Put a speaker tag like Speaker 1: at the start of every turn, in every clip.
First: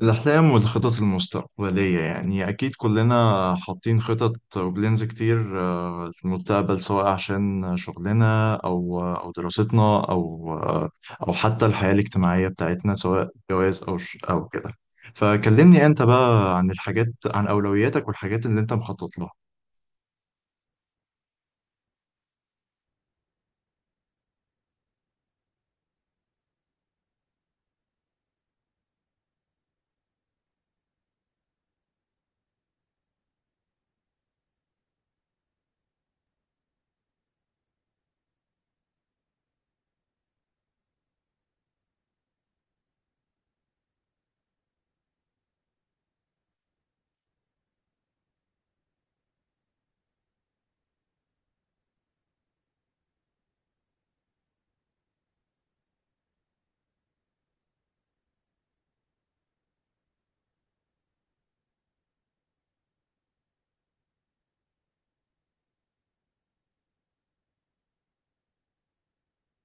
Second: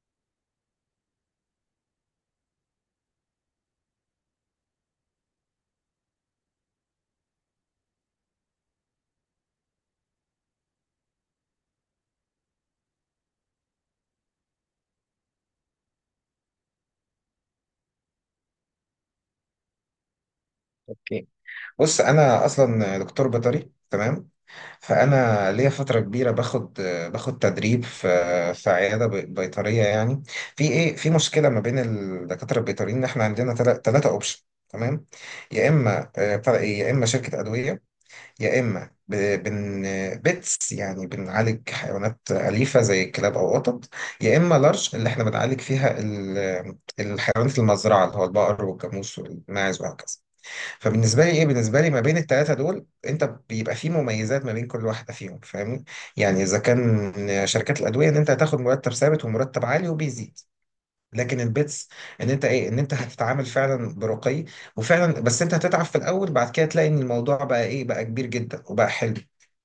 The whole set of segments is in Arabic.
Speaker 1: الأحلام والخطط المستقبلية يعني أكيد كلنا حاطين خطط وبلينز كتير، في المستقبل، سواء عشان شغلنا أو دراستنا أو أو حتى الحياة الاجتماعية بتاعتنا، سواء جواز أو كده. فكلمني أنت بقى عن الحاجات، عن أولوياتك والحاجات اللي أنت مخطط لها.
Speaker 2: اوكي، بص، انا اصلا دكتور بيطري، تمام. فانا ليا فتره كبيره باخد تدريب في عياده بيطريه، يعني. في مشكله ما بين الدكاتره البيطريين، ان احنا عندنا ثلاثه اوبشن، تمام. يا اما بتاع إيه، يا اما شركه ادويه، يا اما ب- بن بيتس، يعني بنعالج حيوانات اليفه زي الكلاب او قطط، يا اما لارج اللي احنا بنعالج فيها الحيوانات المزرعه، اللي هو البقر والجاموس والماعز وهكذا. فبالنسبه لي بالنسبه لي ما بين الثلاثه دول انت بيبقى في مميزات ما بين كل واحده فيهم، فاهمني؟ يعني اذا كان شركات الادويه، ان انت هتاخد مرتب ثابت ومرتب عالي وبيزيد. لكن البيتس، ان انت ان انت هتتعامل فعلا برقي وفعلا، بس انت هتتعب في الاول، بعد كده تلاقي ان الموضوع بقى كبير جدا وبقى حلو،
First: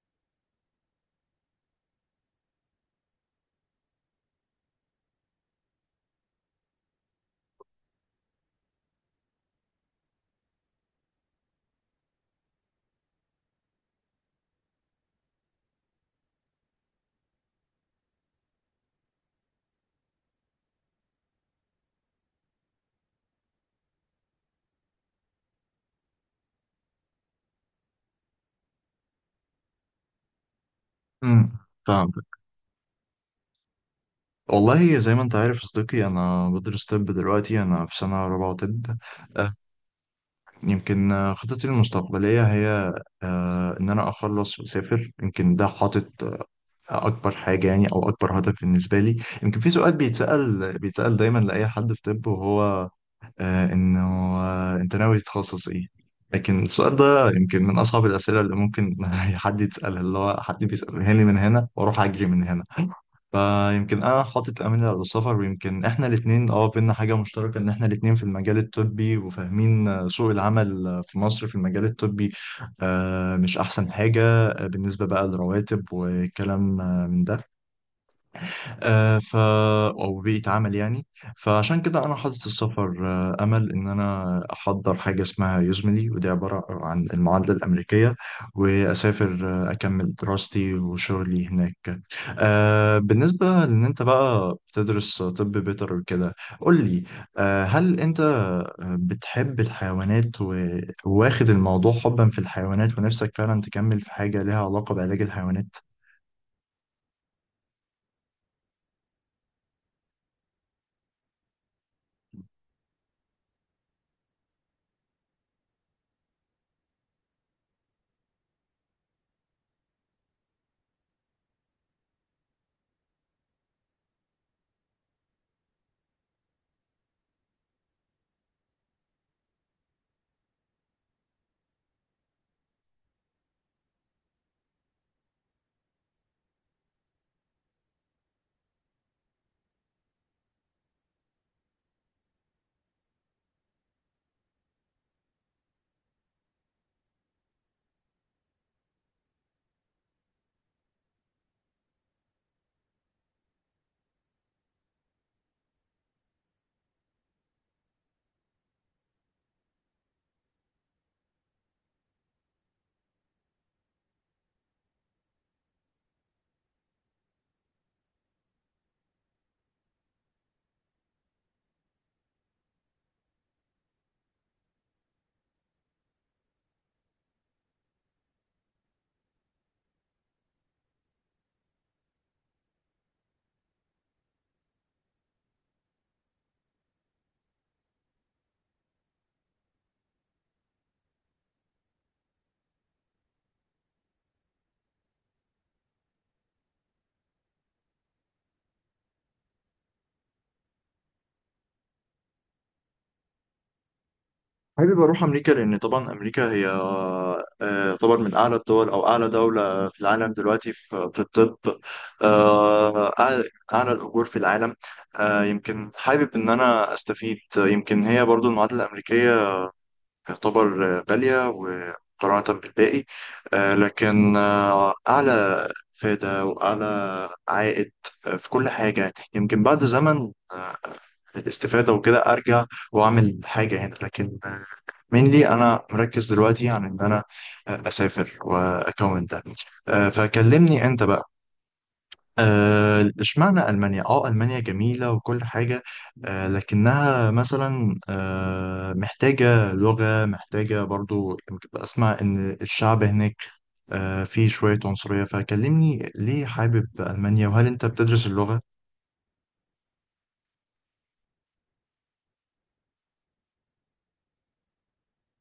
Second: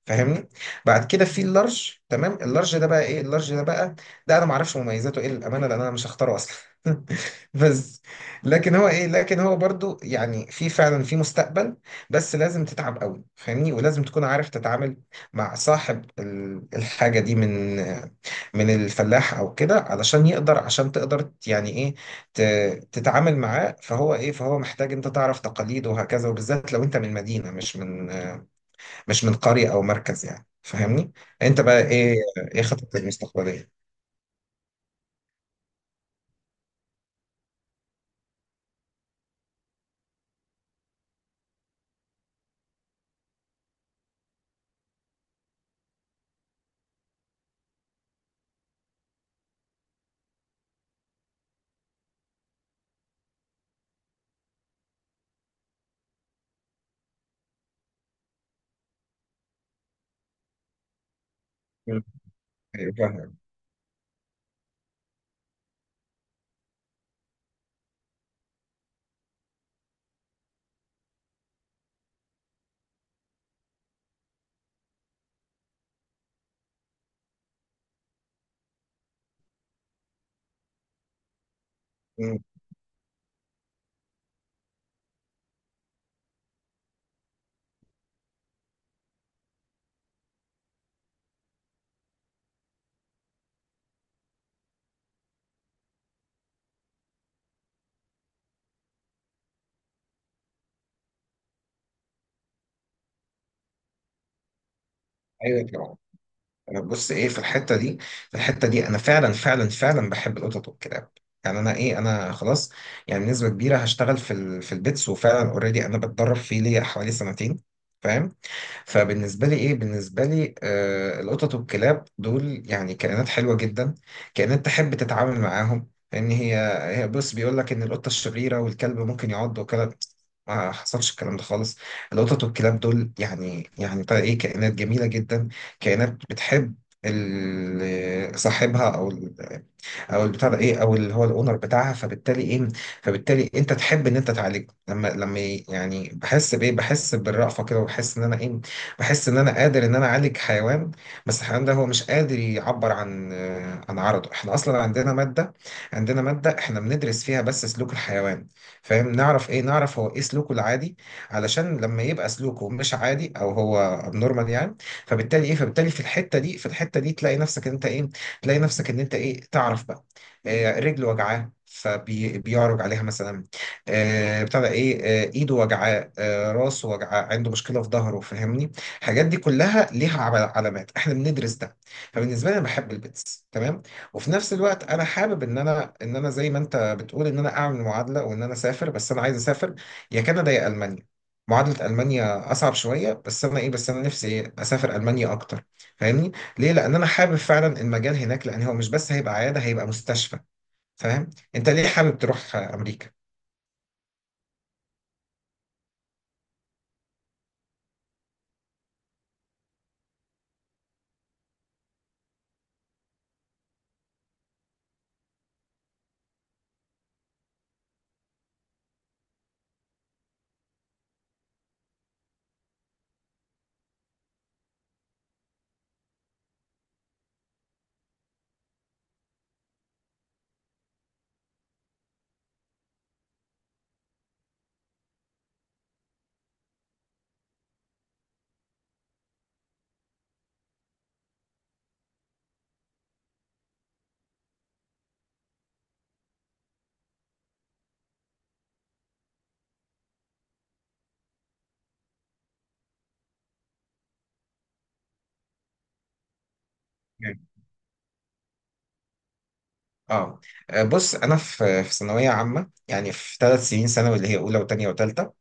Speaker 2: فاهمني؟ بعد كده في اللارج. تمام، اللارج ده بقى اللارج ده بقى، ده انا ما اعرفش مميزاته ايه، للامانه، لان انا مش هختاره اصلا. بس لكن هو ايه لكن هو برضو يعني في فعلا في مستقبل، بس لازم تتعب قوي، فاهمني؟ ولازم تكون عارف تتعامل مع صاحب الحاجه دي، من الفلاح او كده، علشان يقدر، عشان تقدر تتعامل معاه. فهو محتاج انت تعرف تقاليد وهكذا، وبالذات لو انت من مدينة مش من مش من قرية او مركز، يعني فاهمني؟
Speaker 1: امم.
Speaker 2: انت بقى
Speaker 1: فاهم.
Speaker 2: ايه ايه خطتك المستقبلية؟
Speaker 1: والله زي ما أنت عارف يا صديقي، أنا بدرس طب دلوقتي، أنا في سنة رابعة طب. يمكن خطتي المستقبلية هي إن أنا أخلص وأسافر. يمكن ده حاطط أكبر حاجة يعني، أو أكبر هدف بالنسبة لي. يمكن في سؤال بيتسأل دايما لأي حد في طب، وهو انه انت ناوي تتخصص ايه؟ لكن السؤال ده يمكن من اصعب الاسئله اللي ممكن حد يتسالها، اللي هو حد بيسالها لي من هنا واروح
Speaker 2: مم.
Speaker 1: اجري من هنا.
Speaker 2: ايوه، فاهم.
Speaker 1: فيمكن انا حاطط امل على السفر، ويمكن احنا الاثنين بينا حاجه مشتركه ان احنا الاثنين في المجال الطبي، وفاهمين سوق العمل في مصر في المجال الطبي مش احسن حاجه بالنسبه بقى للرواتب وكلام من ده، آه، ف او بيئه عمل يعني. فعشان كده انا
Speaker 2: مم.
Speaker 1: حاطط السفر امل ان انا احضر حاجه اسمها يوزملي، ودي عباره عن المعادله الامريكيه، واسافر اكمل دراستي وشغلي هناك. بالنسبه لان انت بقى بتدرس طب بيطري وكده، قول لي، هل انت بتحب الحيوانات وواخد الموضوع حبا في الحيوانات، ونفسك فعلا تكمل في حاجه لها علاقه بعلاج الحيوانات؟
Speaker 2: ايوه، طبعا. انا بص ايه، في الحتة دي انا فعلا فعلا فعلا بحب القطط والكلاب، يعني انا خلاص، يعني بنسبة كبيرة هشتغل في في البيتس. وفعلا اوريدي انا بتدرب فيه ليا حوالي سنتين، فاهم؟ فبالنسبة لي بالنسبة لي آه القطط والكلاب دول يعني كائنات حلوة جدا، كائنات تحب تتعامل معاهم. لأن هي هي بص، بيقول لك إن القطة الشريرة والكلب ممكن يعض، وكلب، ما حصلش الكلام ده خالص. القطط والكلاب دول يعني يعني بقى إيه كائنات جميلة جدا، كائنات بتحب صاحبها، أو او البتاع ده ايه او اللي هو الاونر بتاعها. فبالتالي فبالتالي انت تحب ان انت تعالجه، لما بحس بالرأفة كده، وبحس ان انا ايه بحس ان انا قادر ان انا اعالج حيوان، بس الحيوان ده هو مش قادر يعبر عن عن عرضه. احنا اصلا عندنا مادة، عندنا مادة احنا بندرس فيها بس سلوك الحيوان، فاهم؟ نعرف هو ايه سلوكه العادي، علشان لما يبقى سلوكه مش عادي او هو ابنورمال، يعني. فبالتالي في الحتة دي في الحتة دي تلاقي نفسك ان انت ايه، تعرف بقى، رجله وجعاه فبيعرج عليها مثلا، آه، بتاع ده ايه آه، ايده وجعاه، راسه وجعاه، عنده مشكله في ظهره، فاهمني؟ الحاجات دي كلها ليها علامات، احنا بندرس ده. فبالنسبه لي انا بحب البيتس، تمام. وفي نفس الوقت انا حابب ان انا زي ما انت بتقول ان انا اعمل معادله وان انا اسافر. بس انا عايز اسافر يا كندا يا المانيا. معادله المانيا اصعب شويه، بس انا نفسي إيه؟ اسافر المانيا اكتر، فاهمني؟ ليه؟ لان انا حابب فعلا المجال هناك، لان هو مش بس هيبقى عياده، هيبقى مستشفى. فاهم؟ انت ليه حابب تروح امريكا؟
Speaker 1: حابب اروح امريكا، لان طبعا امريكا هي تعتبر من اعلى الدول او اعلى دوله في العالم دلوقتي في الطب. أعلى أعلى الاجور في العالم. يمكن حابب ان انا استفيد. يمكن هي برضو المعادله الامريكيه تعتبر غاليه ومقارنه بالباقي، لكن اعلى افاده واعلى عائد في كل حاجه. يمكن بعد زمن الاستفاده وكده ارجع واعمل حاجه هنا، لكن مينلي انا مركز دلوقتي عن ان انا اسافر واكون ده. فكلمني انت بقى اشمعنى المانيا. اه المانيا جميله وكل حاجه، لكنها مثلا محتاجه لغه، محتاجه برضو. يمكن اسمع ان الشعب هناك فيه شويه عنصريه. فكلمني ليه حابب
Speaker 2: يعني.
Speaker 1: المانيا، وهل انت بتدرس اللغه؟
Speaker 2: اه، بص، انا في ثانويه عامه، يعني في ثلاث سنين ثانوي اللي هي اولى وثانيه وثالثه.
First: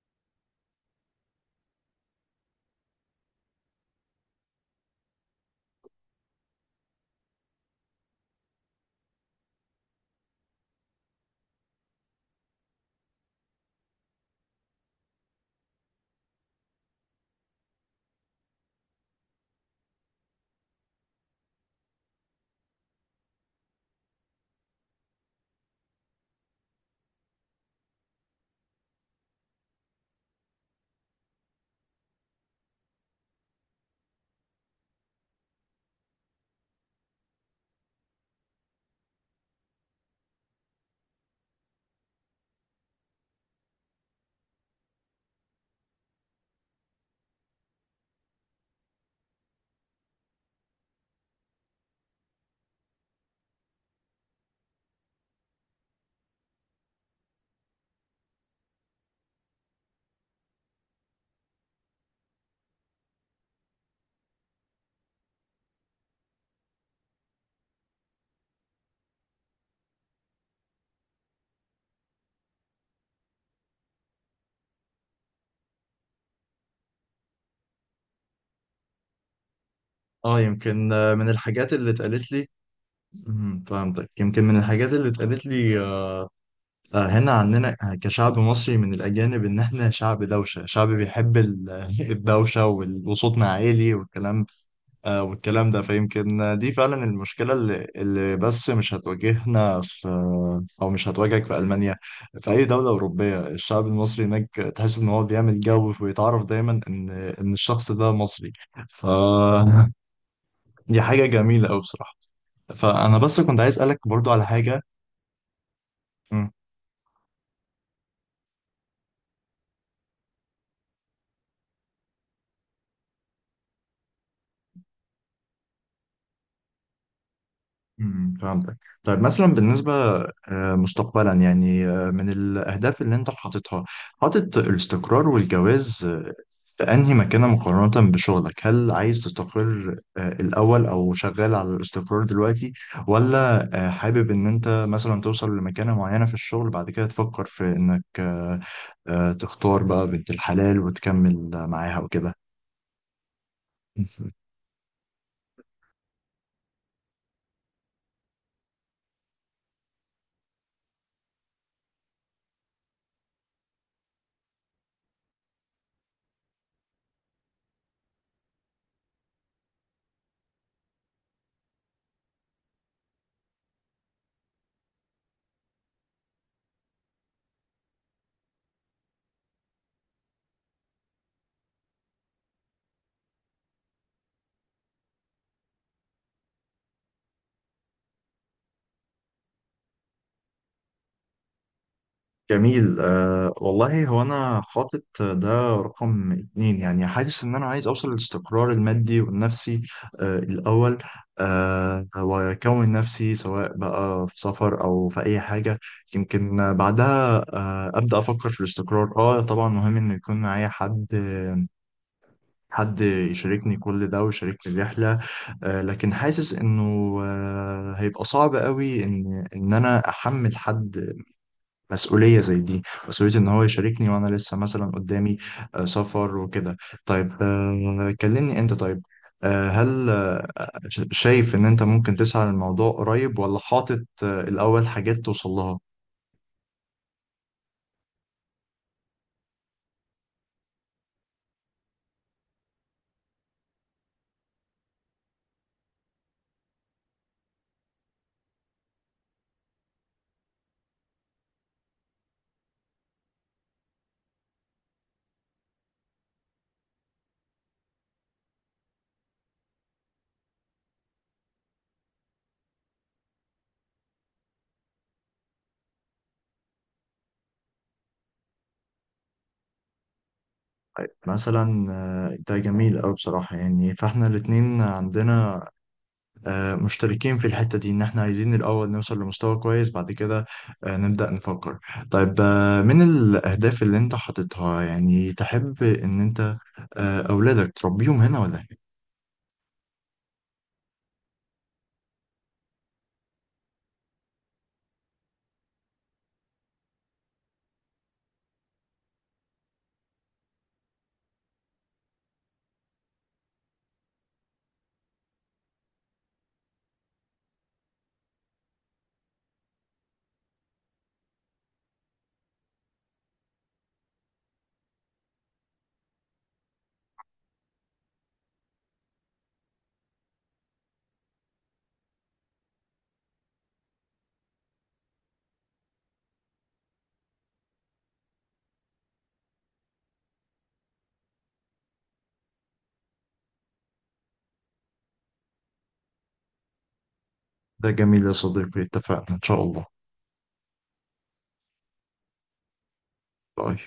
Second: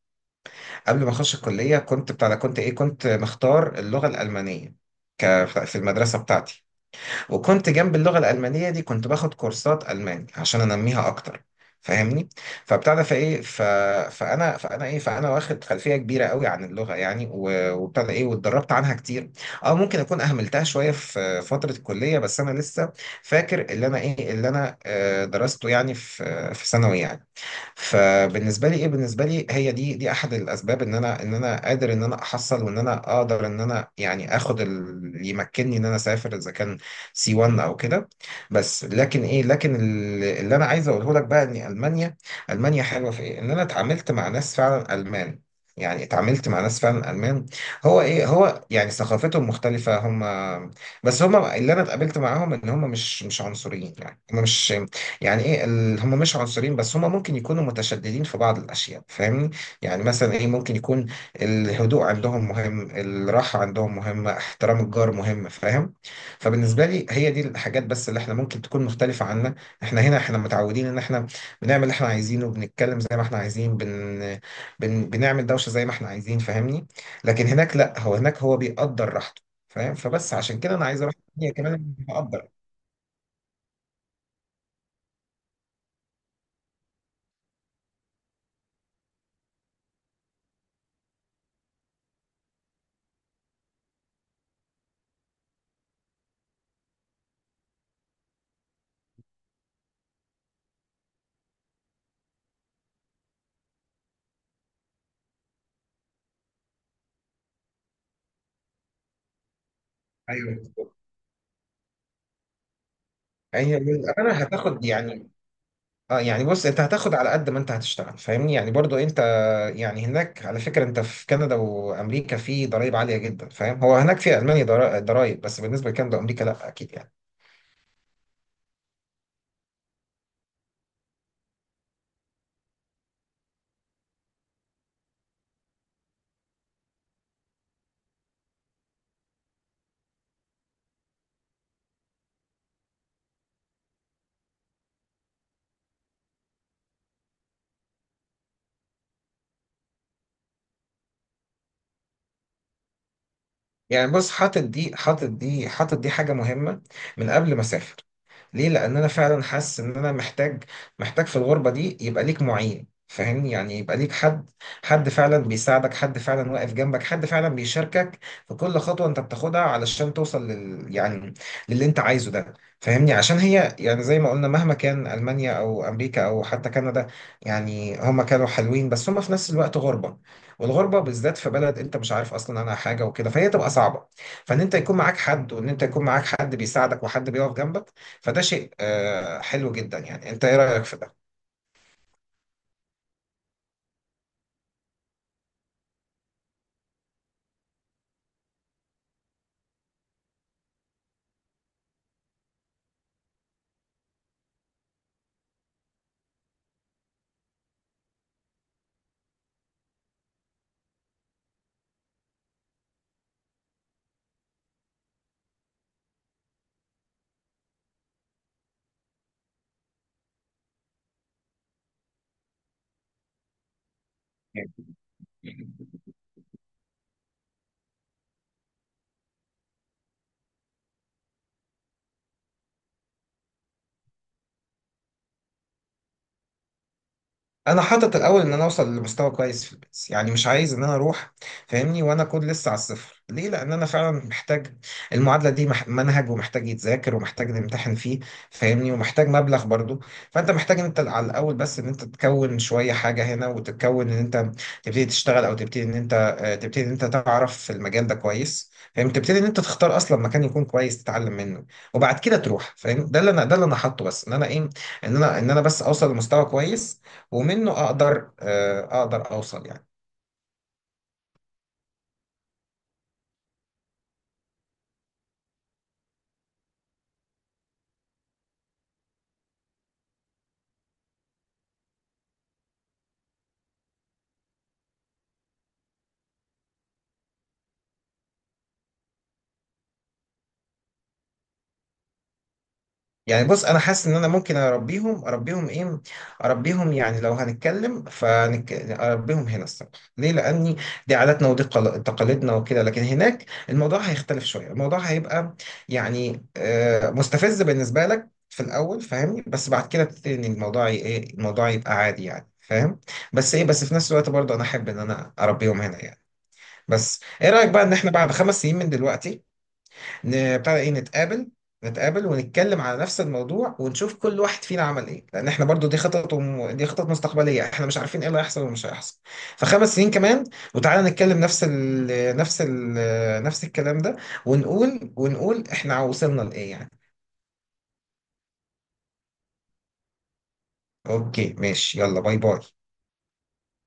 Speaker 2: قبل ما اخش الكليه كنت بتاع ده- كنت ايه كنت مختار اللغه الالمانيه في المدرسه بتاعتي. وكنت جنب اللغة الألمانية دي كنت باخد كورسات ألماني عشان أنميها أكتر، فاهمني؟ فبتاع ده فايه ف... فانا واخد خلفيه كبيره قوي عن اللغه، يعني، و- وبتاع ده ايه واتدربت عنها كتير. اه ممكن اكون اهملتها شويه في فتره الكليه، بس انا لسه فاكر اللي انا درسته يعني في في ثانوي يعني. فبالنسبه لي بالنسبه لي هي دي احد الاسباب ان انا قادر ان انا احصل وان انا اقدر ان انا اخد اللي يمكنني ان انا اسافر، اذا كان سي 1 او كده. بس لكن ايه لكن ال- اللي انا عايز اقوله لك بقى ان المانيا، المانيا حلوه في ايه، ان انا اتعاملت مع ناس فعلا المان، يعني اتعاملت مع ناس فعلا المان. هو يعني ثقافتهم مختلفه. هم بس هم اللي انا اتقابلت معاهم ان هم مش عنصريين، يعني هم مش يعني ايه ال- هم مش عنصريين، بس هم ممكن يكونوا متشددين في بعض الاشياء، فاهمني؟ يعني مثلا ممكن يكون الهدوء عندهم مهم، الراحه عندهم مهمه، احترام الجار مهم، فاهم؟ فبالنسبه لي هي دي الحاجات بس اللي احنا ممكن تكون مختلفه عنا. احنا هنا احنا متعودين ان احنا بنعمل اللي احنا عايزينه، بنتكلم زي ما احنا عايزين، بنعمل دوشه زي ما احنا عايزين، فاهمني؟ لكن هناك لا، هو هناك هو بيقدر راحته، فاهم؟ فبس
Speaker 1: اه
Speaker 2: عشان كده انا
Speaker 1: يمكن
Speaker 2: عايز اروح.
Speaker 1: من
Speaker 2: هي
Speaker 1: الحاجات اللي
Speaker 2: كمان
Speaker 1: اتقالت لي.
Speaker 2: بقدر.
Speaker 1: مهم، فهمتك. يمكن من الحاجات اللي اتقالت لي هنا عندنا كشعب مصري من الأجانب، إن إحنا شعب دوشة، شعب بيحب الدوشة وصوتنا عالي والكلام، والكلام ده. فيمكن دي فعلا المشكلة اللي بس مش هتواجهنا في، أو مش هتواجهك في ألمانيا، في أي دولة أوروبية. الشعب المصري هناك تحس إن هو بيعمل جو، ويتعرف دايما إن الشخص ده مصري. ف
Speaker 2: ايوه،
Speaker 1: دي حاجة جميلة أوي بصراحة. فأنا بس كنت عايز
Speaker 2: هي
Speaker 1: أسألك برضو
Speaker 2: للأمانة
Speaker 1: على حاجة.
Speaker 2: هتاخد يعني، اه يعني بص، انت هتاخد على قد ما انت هتشتغل، فاهمني؟ يعني برضو انت، يعني هناك على فكرة، انت في كندا وامريكا في ضرائب عالية جدا، فاهم؟ هو هناك في المانيا ضرائب، بس بالنسبة لكندا وامريكا لا، اكيد يعني.
Speaker 1: امم. فهمتك. طيب مثلا، بالنسبة مستقبلا يعني، من الأهداف اللي أنت حاططها، حاطط الاستقرار والجواز في أنهي مكانة مقارنة بشغلك؟ هل عايز تستقر الأول، أو شغال على الاستقرار دلوقتي، ولا حابب إن أنت مثلا توصل لمكانة معينة في الشغل بعد كده تفكر في إنك تختار بقى بنت الحلال وتكمل معاها وكده؟
Speaker 2: يعني بص، حاطط دي حاجة مهمة من قبل ما أسافر. ليه؟ لأن أنا فعلا حاسس إن أنا محتاج، محتاج في الغربة دي يبقى ليك معين، فاهمني؟ يعني يبقى ليك حد، حد فعلا بيساعدك، حد فعلا واقف جنبك، حد فعلا بيشاركك في كل خطوة أنت بتاخدها علشان توصل لل، يعني للي أنت عايزه ده، فاهمني؟ عشان هي يعني زي ما قلنا، مهما كان ألمانيا أو أمريكا أو حتى كندا، يعني هما كانوا حلوين، بس هما في نفس الوقت غربة. والغربه بالذات في بلد انت مش عارف اصلا عنها حاجه وكده، فهي تبقى صعبه. فان انت يكون معاك حد، وان انت يكون معاك حد بيساعدك وحد بيقف جنبك، فده شيء حلو جدا، يعني. انت ايه رايك في ده؟
Speaker 1: جميل. والله هو أنا حاطط ده رقم اتنين يعني. حاسس إن أنا عايز أوصل للاستقرار المادي والنفسي الأول. وأكون نفسي سواء بقى في سفر أو في أي حاجة. يمكن بعدها أبدأ أفكر في الاستقرار. طبعا مهم إنه يكون معايا حد، حد يشاركني كل ده ويشاركني الرحلة. لكن حاسس إنه هيبقى صعب قوي إن أنا أحمل حد مسؤولية زي دي، مسؤولية إن هو يشاركني وأنا لسه مثلا قدامي سفر وكده. طيب كلمني أنت. طيب هل شايف إن أنت ممكن تسعى للموضوع قريب، ولا حاطط الأول حاجات توصل لها؟
Speaker 2: انا حاطط الاول ان انا اوصل لمستوى كويس في البيس، يعني مش عايز ان انا اروح، فاهمني؟ وانا اكون لسه على الصفر. ليه؟ لان انا فعلا محتاج المعادله دي، منهج ومحتاج يتذاكر ومحتاج نمتحن فيه، فاهمني؟ ومحتاج مبلغ برضو. فانت محتاج انت على الاول بس ان انت تكون شويه حاجه هنا، وتتكون ان انت تبتدي تشتغل، او تبتدي ان انت تبتدي ان انت تعرف في المجال ده كويس، فاهم؟ تبتدي ان انت تختار اصلا مكان يكون كويس تتعلم منه، وبعد كده تروح، فاهم؟ ده اللي انا حاطه، بس ان انا ايه ان انا بس اوصل لمستوى كويس، ومنه اقدر اقدر اوصل، يعني.
Speaker 1: مثلا ده جميل أوي بصراحة يعني. فإحنا الاتنين عندنا مشتركين في الحتة دي، ان احنا عايزين الاول نوصل لمستوى كويس، بعد كده نبدأ نفكر. طيب من الاهداف اللي انت حاططها، يعني تحب ان انت اولادك تربيهم هنا ولا هنا؟
Speaker 2: يعني بص انا حاسس ان انا ممكن اربيهم، اربيهم ايه اربيهم يعني لو هنتكلم اربيهم هنا الصراحه. ليه؟ لاني دي عاداتنا ودي تقاليدنا وكده. لكن هناك الموضوع هيختلف شويه، الموضوع هيبقى يعني مستفز بالنسبه لك في الاول، فاهمني؟ بس بعد كده تبتدي ان الموضوع ي- ايه الموضوع يبقى عادي، يعني فاهم؟ بس ايه، بس في نفس الوقت برضه انا احب ان انا اربيهم هنا، يعني. بس ايه رايك بقى ان احنا بعد خمس سنين من دلوقتي ن- بتاع ده ايه نتقابل نتقابل ونتكلم على نفس الموضوع، ونشوف كل واحد فينا عمل ايه؟ لان احنا برضو دي خطط دي خطط مستقبليه، احنا مش عارفين ايه اللي هيحصل ومش هيحصل. فخمس سنين كمان وتعالى نتكلم نفس الكلام ده، ونقول احنا وصلنا لايه، يعني.
Speaker 1: ده جميل يا صديقي، اتفقنا ان شاء الله.
Speaker 2: اوكي، ماشي، يلا باي باي.
Speaker 1: باي.